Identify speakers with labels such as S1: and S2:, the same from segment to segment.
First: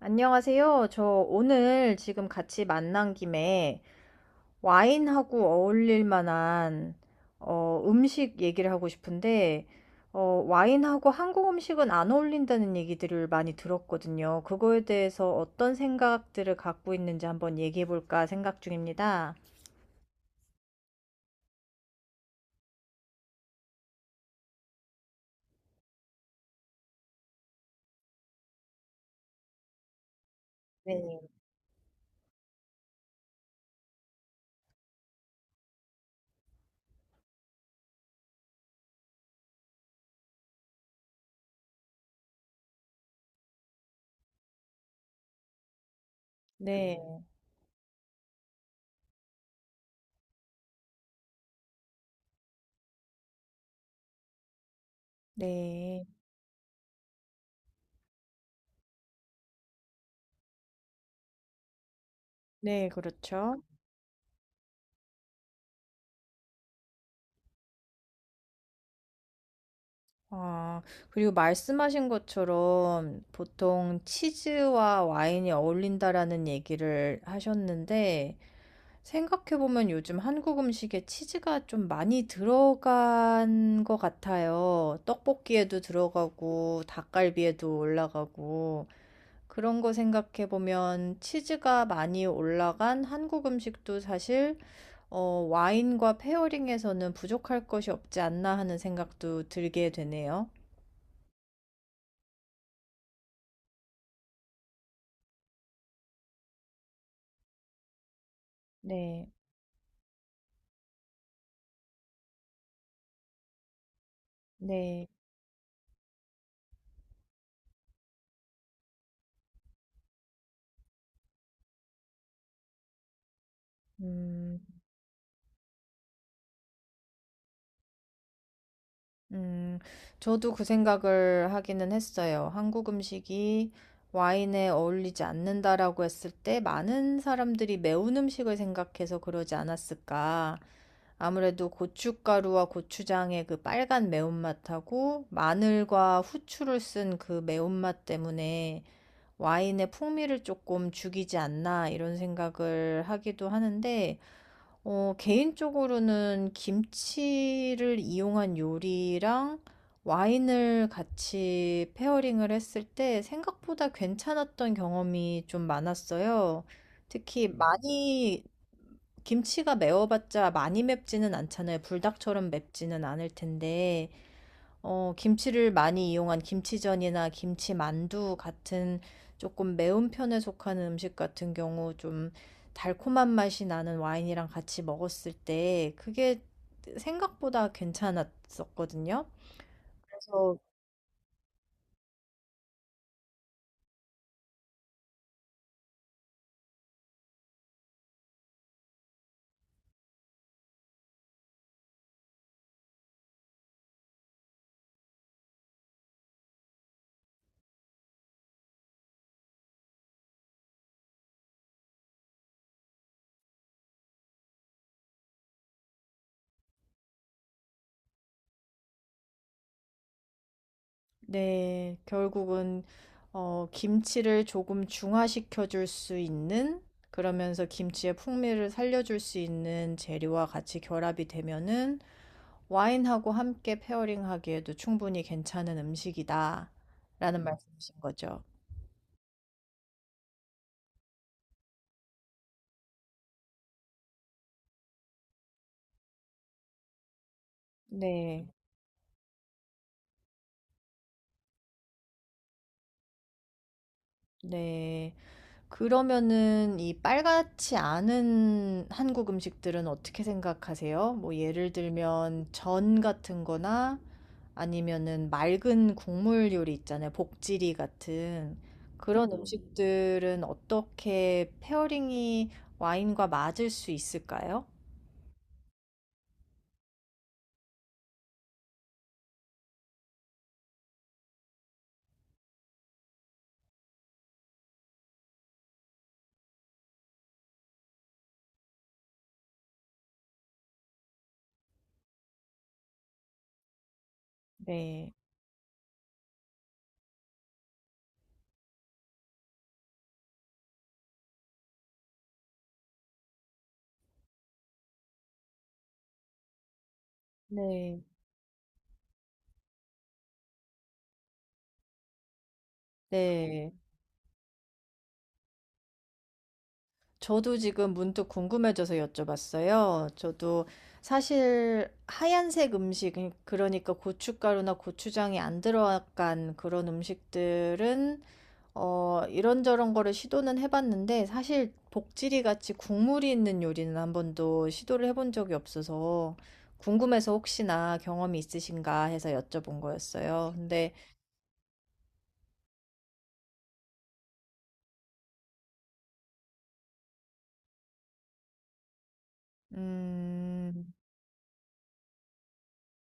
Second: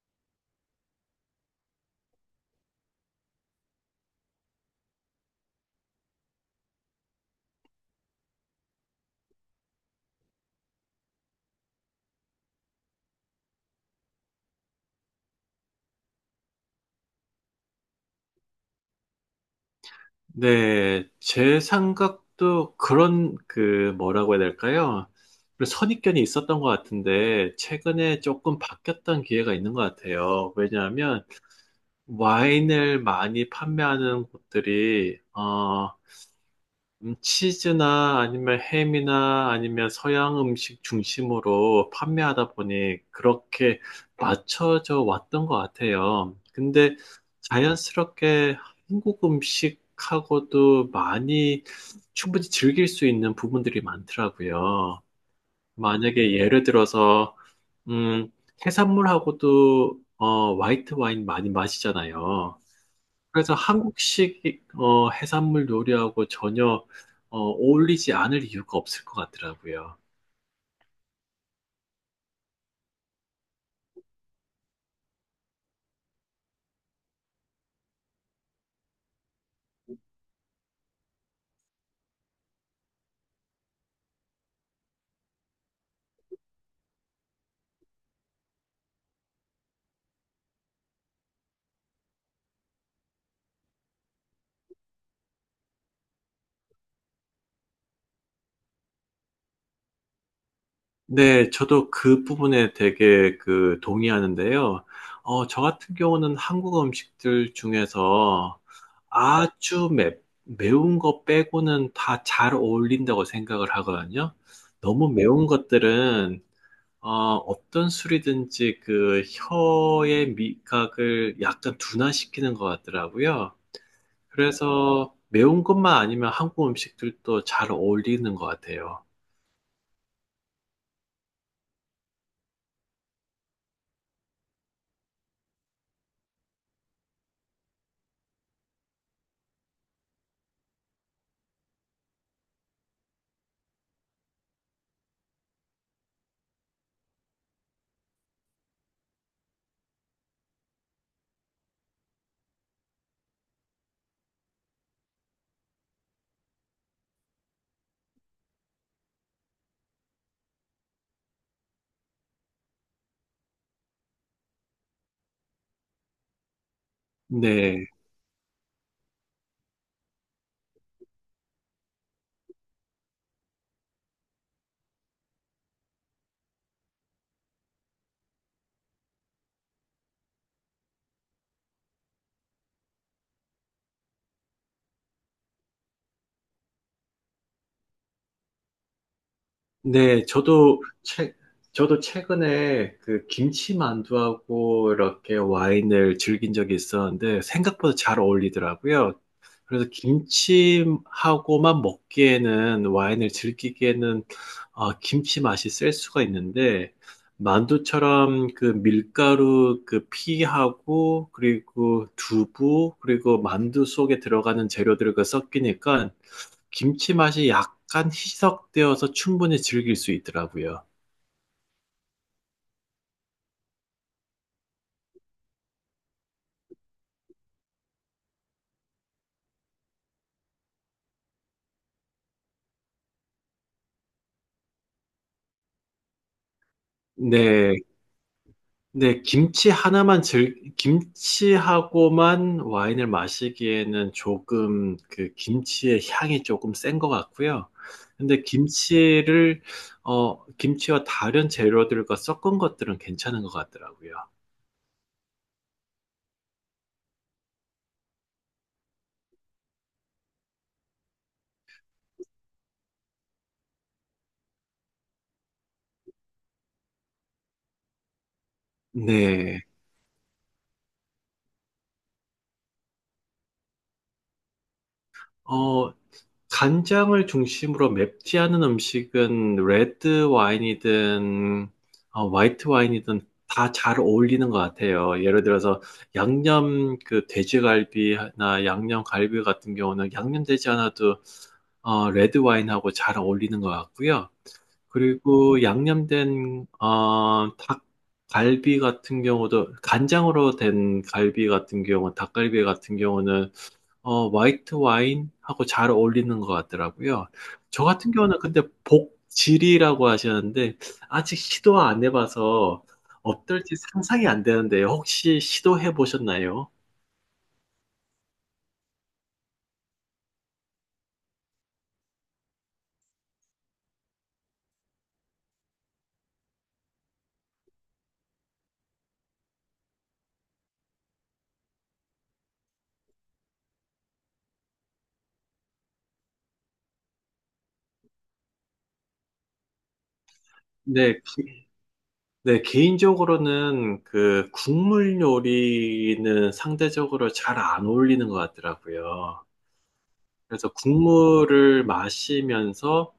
S1: 안녕하세요. 저 오늘 지금 같이 만난 김에 와인하고 어울릴 만한 음식 얘기를 하고 싶은데 어, 와인하고 한국 음식은 안 어울린다는 얘기들을 많이 들었거든요. 그거에 대해서 어떤 생각들을 갖고 있는지 한번 얘기해 볼까 생각 중입니다.
S2: 네, 제 생각도 그런 그 뭐라고 해야 될까요? 그런 선입견이 있었던 것 같은데 최근에 조금 바뀌었던 기회가 있는 것 같아요.
S1: 네.
S2: 왜냐하면 와인을 많이 판매하는 곳들이 치즈나 아니면 햄이나 아니면 서양 음식 중심으로 판매하다 보니 그렇게 맞춰져 왔던 것 같아요. 근데
S1: 네.
S2: 자연스럽게 한국 음식하고도 많이 충분히 즐길 수 있는 부분들이 많더라고요.
S1: 네.
S2: 만약에 예를 들어서, 음, 해산물하고도 화이트 와인 많이 마시잖아요.
S1: 네,
S2: 그래서
S1: 그렇죠.
S2: 한국식 해산물 요리하고 전혀 어울리지 않을 이유가 없을 것 같더라고요.
S1: 아, 그리고 말씀하신 것처럼 보통 치즈와 와인이 어울린다라는 얘기를 하셨는데, 생각해보면 요즘 한국 음식에 치즈가 좀 많이 들어간 것 같아요. 떡볶이에도 들어가고, 닭갈비에도 올라가고, 그런 거 생각해보면 치즈가 많이 올라간 한국 음식도 사실, 와인과 페어링에서는 부족할 것이 없지 않나 하는 생각도 들게 되네요.
S2: 네, 저도 그 부분에 되게 그 동의하는데요. 저 같은 경우는 한국 음식들 중에서
S1: 네,
S2: 아주 매, 매운 거 빼고는 다 잘 어울린다고 생각을 하거든요.
S1: 네,
S2: 너무 매운 것들은 어떤 술이든지 그 혀의 미각을 약간 둔화시키는 것 같더라고요.
S1: 음,
S2: 그래서 매운 것만 아니면 한국 음식들도 잘 어울리는 것 같아요.
S1: 음, 저도 그 생각을 하기는 했어요. 한국 음식이 와인에 어울리지 않는다라고 했을 때 많은 사람들이 매운 음식을 생각해서 그러지 않았을까. 아무래도 고춧가루와 고추장의 그 빨간 매운맛하고 마늘과 후추를 쓴 그 매운맛 때문에 와인의 풍미를 조금 죽이지 않나 이런 생각을 하기도 하는데 개인적으로는 김치를 이용한 요리랑 와인을 같이 페어링을 했을 때 생각보다 괜찮았던 경험이 좀 많았어요. 특히
S2: 네.
S1: 많이 김치가 매워봤자 많이 맵지는 않잖아요. 불닭처럼 맵지는 않을 텐데 김치를 많이 이용한 김치전이나 김치만두 같은 조금 매운 편에 속하는 음식 같은 경우 좀 달콤한 맛이 나는 와인이랑 같이 먹었을 때 그게 생각보다 괜찮았었거든요.
S2: 네,
S1: 그래서
S2: 저도 최, 저도 최근에 그 김치만두하고 이렇게 와인을 즐긴 적이 있었는데 생각보다 잘 어울리더라고요. 그래서 김치하고만 먹기에는 와인을 즐기기에는 김치 맛이 셀 수가 있는데 만두처럼 그 밀가루 그 피하고 그리고 두부 그리고 만두 속에 들어가는 재료들과 섞이니까 김치 맛이 약간 희석되어서 충분히 즐길 수 있더라고요.
S1: 네. 결국은 김치를 조금 중화시켜 줄 수 있는, 그러면서 김치의 풍미를 살려 줄 수 있는 재료와 같이 결합이 되면은 와인하고 함께 페어링하기에도 충분히 괜찮은 음식이다. 라는
S2: 네,
S1: 말씀이신 거죠.
S2: 김치하고만 와인을 마시기에는 조금 그 김치의 향이 조금 센 것 같고요. 근데
S1: 네.
S2: 김치를, 어, 김치와 다른 재료들과 섞은 것들은 괜찮은 것 같더라고요.
S1: 네. 그러면은 이 빨갛지 않은 한국 음식들은 어떻게 생각하세요? 뭐 예를 들면 전 같은 거나 아니면은 맑은 국물 요리 있잖아요. 복지리 같은 그런 음.
S2: 네.
S1: 음식들은 어떻게 페어링이 와인과 맞을 수 있을까요?
S2: 어, 간장을 중심으로 맵지 않은 음식은 레드 와인이든 화이트 와인이든 다 잘 어울리는 것 같아요. 예를 들어서 양념 그 돼지갈비나 양념 갈비 같은 경우는 양념되지 않아도 레드 와인하고 잘 어울리는 것 같고요.
S1: 네.
S2: 그리고 양념된 닭갈비 같은 경우도 간장으로 된 갈비 같은 경우, 닭갈비 같은 경우는 화이트 와인하고 잘 어울리는 것 같더라고요. 저
S1: 네.
S2: 같은 경우는 근데 복지리라고 하셨는데, 아직 시도 안 해봐서
S1: 네.
S2: 어떨지 상상이 안 되는데, 혹시 시도해 보셨나요?
S1: 저도 지금 문득 궁금해져서 여쭤봤어요. 저도 사실 하얀색 음식, 그러니까 고춧가루나 고추장이 안 들어간 그런 음식들은 이런저런 거를 시도는 해봤는데 사실 복지리 같이 국물이 있는 요리는 한 번도 시도를 해본 적이 없어서 궁금해서 혹시나 경험이 있으신가 해서 여쭤본 거였어요. 근데
S2: 네, 기- 네, 개인적으로는 그 국물 요리는 상대적으로 잘 안 어울리는 것 같더라고요. 그래서
S1: 음,
S2: 국물을 마시면서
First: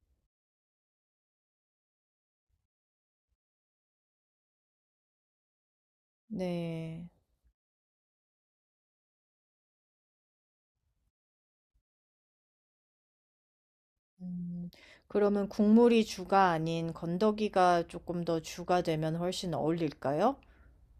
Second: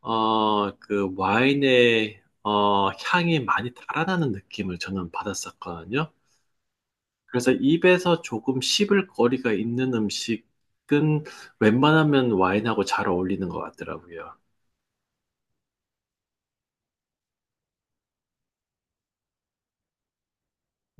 S2: 그 와인의 향이 많이 달아나는 느낌을 저는 받았었거든요.
S1: 네.
S2: 그래서 입에서 조금 씹을 거리가 있는 음식은 웬만하면 와인하고 잘 어울리는 것 같더라고요.
S1: 음. 그러면 국물이 주가 아닌 건더기가 조금 더 주가 되면 훨씬 어울릴까요?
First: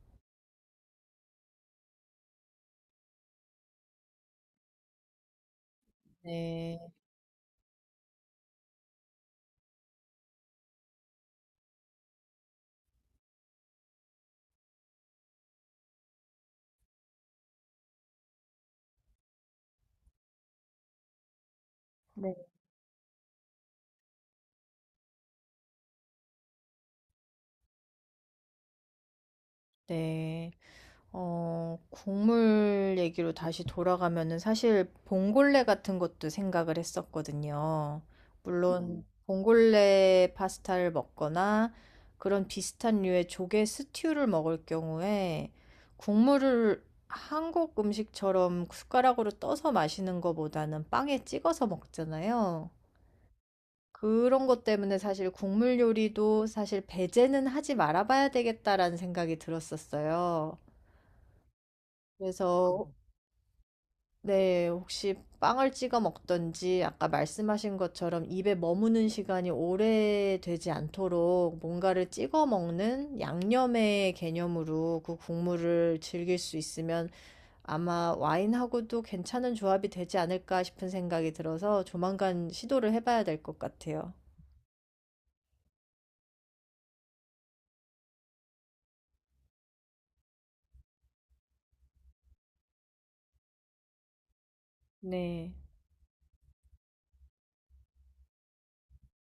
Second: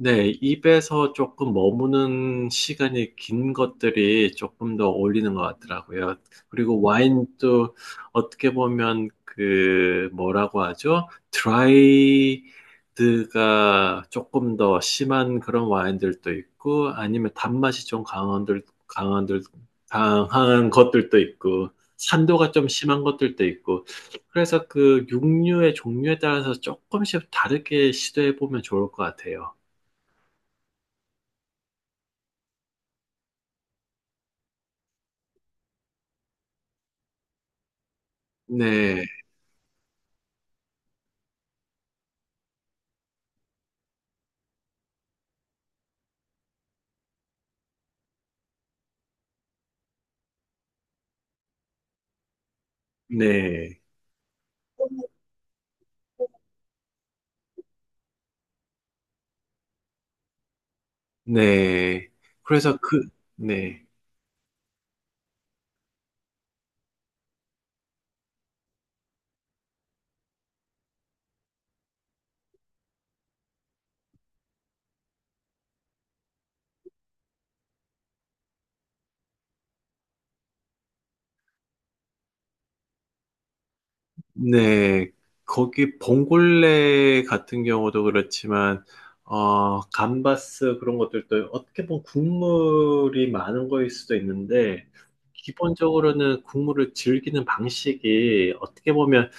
S2: 네, 입에서 조금 머무는 시간이 긴 것들이 조금 더 어울리는 것 같더라고요.
S1: 네.
S2: 그리고 와인도 어떻게 보면 그 뭐라고 하죠? 드라이드가 조금 더 심한 그런 와인들도 있고 아니면 단맛이 좀 강한 것들도 있고
S1: 네.
S2: 산도가 좀 심한 것들도 있고 그래서 그 육류의 종류에 따라서 조금씩 다르게 시도해 보면 좋을 것 같아요.
S1: 네. 국물 얘기로 다시 돌아가면은 사실 봉골레 같은 것도 생각을 했었거든요. 물론
S2: 네,
S1: 봉골레 파스타를 먹거나 그런 비슷한 류의 조개 스튜를 먹을 경우에 국물을 한국 음식처럼 숟가락으로 떠서 마시는 것보다는 빵에 찍어서 먹잖아요.
S2: 네,
S1: 그런 것 때문에 사실 국물 요리도 사실 배제는 하지 말아봐야 되겠다라는 생각이 들었었어요.
S2: 네. 그래서
S1: 그래서
S2: 그, 네,
S1: 네, 혹시 빵을 찍어 먹던지 아까 말씀하신 것처럼 입에 머무는 시간이 오래 되지 않도록 뭔가를 찍어 먹는 양념의 개념으로 그 국물을 즐길 수 있으면 아마 와인하고도 괜찮은 조합이 되지 않을까 싶은 생각이 들어서 조만간 시도를 해봐야 될 것 같아요.
S2: 네. 거기 봉골레 같은 경우도 그렇지만, 감바스 그런 것들도 어떻게 보면 국물이 많은 거일 수도 있는데,
S1: 네,
S2: 기본적으로는 국물을 즐기는 방식이 어떻게 보면,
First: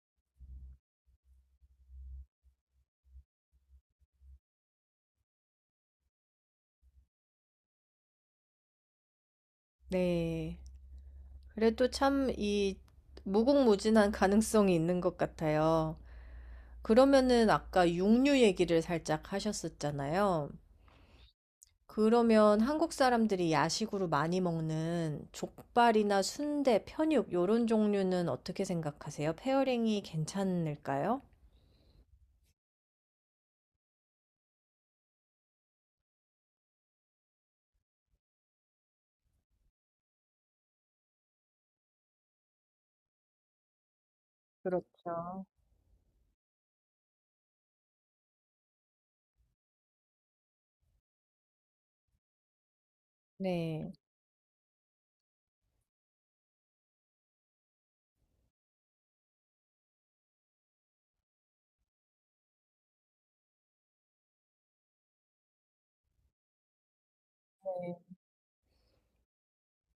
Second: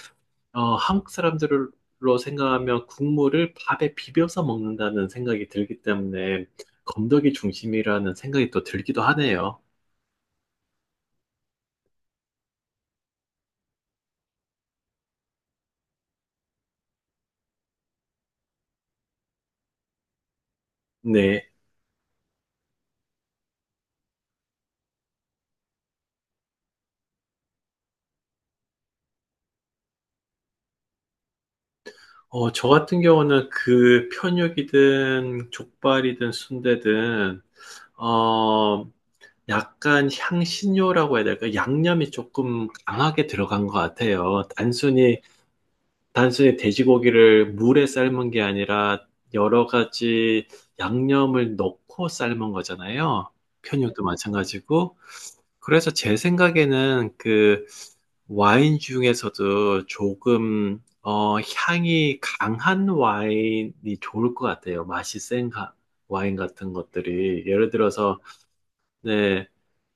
S2: 한국 사람들로 생각하면 국물을 밥에 비벼서 먹는다는 생각이 들기 때문에, 건더기 중심이라는 생각이 또 들기도 하네요.
S1: 네. 그래도 참 이 무궁무진한 가능성이 있는 것 같아요. 그러면은 아까 육류 얘기를 살짝 하셨었잖아요.
S2: 네.
S1: 그러면 한국 사람들이 야식으로 많이 먹는 족발이나 순대, 편육 요런 종류는 어떻게 생각하세요? 페어링이 괜찮을까요?
S2: 저 같은 경우는 그 편육이든 족발이든 순대든 어, 약간 향신료라고 해야 될까? 양념이 조금 강하게 들어간 것 같아요.
S1: 그렇죠.
S2: 단순히 돼지고기를 물에 삶은 게 아니라 여러 가지 양념을 넣고 삶은 거잖아요.
S1: 네,
S2: 편육도 마찬가지고. 그래서 제 생각에는 그 와인 중에서도 조금 향이 강한 와인이 좋을 것 같아요. 와인 같은 것들이. 예를 들어서 네,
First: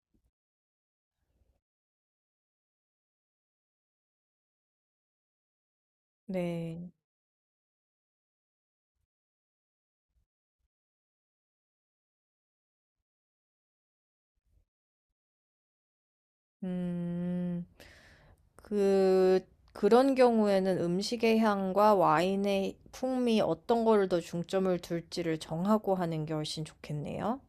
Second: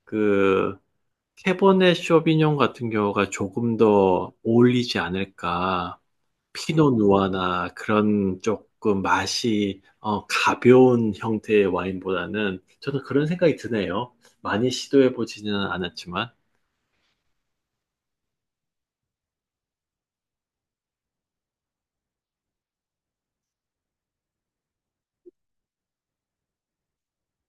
S2: 그 캐보네 쇼비뇽 같은 경우가 조금 더 어울리지 않을까. 피노
S1: 네.
S2: 누아나 그런 조금 맛이 가벼운 형태의 와인보다는 저는 그런 생각이 드네요. 많이 시도해 보지는 않았지만.
S1: 음, 그, 그런 경우에는 음식의 향과 와인의 풍미 어떤 거를 더 중점을 둘지를 정하고 하는 게 훨씬 좋겠네요.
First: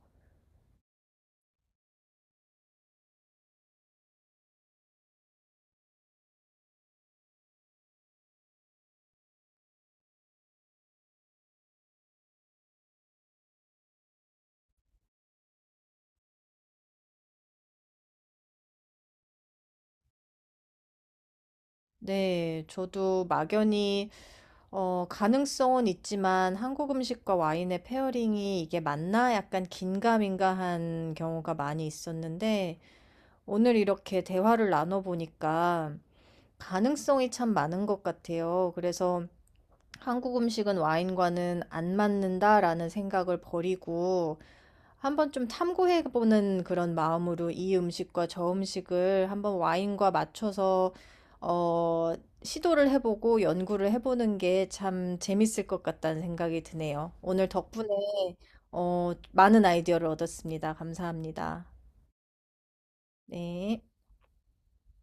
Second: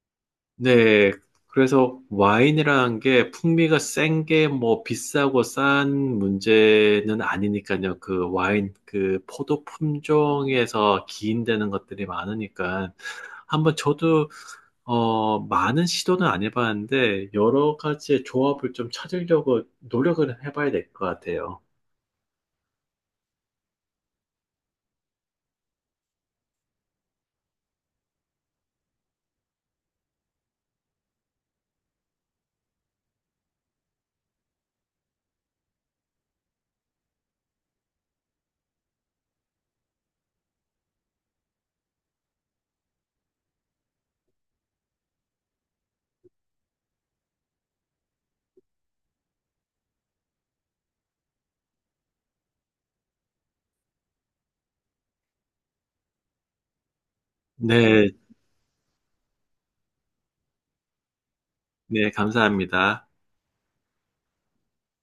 S2: 네. 그래서 와인이라는 게 풍미가 센 게 뭐 비싸고 싼 문제는 아니니까요. 그 와인, 그 포도 품종에서 기인되는 것들이 많으니까. 한번 저도 많은 시도는 안 해봤는데, 여러 가지의 조합을 좀 찾으려고 노력을 해봐야 될 것 같아요.
S1: 네, 저도 막연히 가능성은 있지만 한국 음식과 와인의 페어링이 이게 맞나 약간 긴가민가한 경우가 많이 있었는데 오늘 이렇게 대화를 나눠보니까 가능성이 참 많은 것 같아요. 그래서 한국 음식은 와인과는 안 맞는다라는 생각을 버리고 한번 좀 탐구해 보는 그런 마음으로 이 음식과 저 음식을 한번 와인과 맞춰서 어, 시도를 해보고 연구를 해보는 게 참 재밌을 것 같다는 생각이 드네요. 오늘 덕분에
S2: 네,
S1: 많은 아이디어를 얻었습니다. 감사합니다.
S2: 네, 감사합니다.
S1: 네.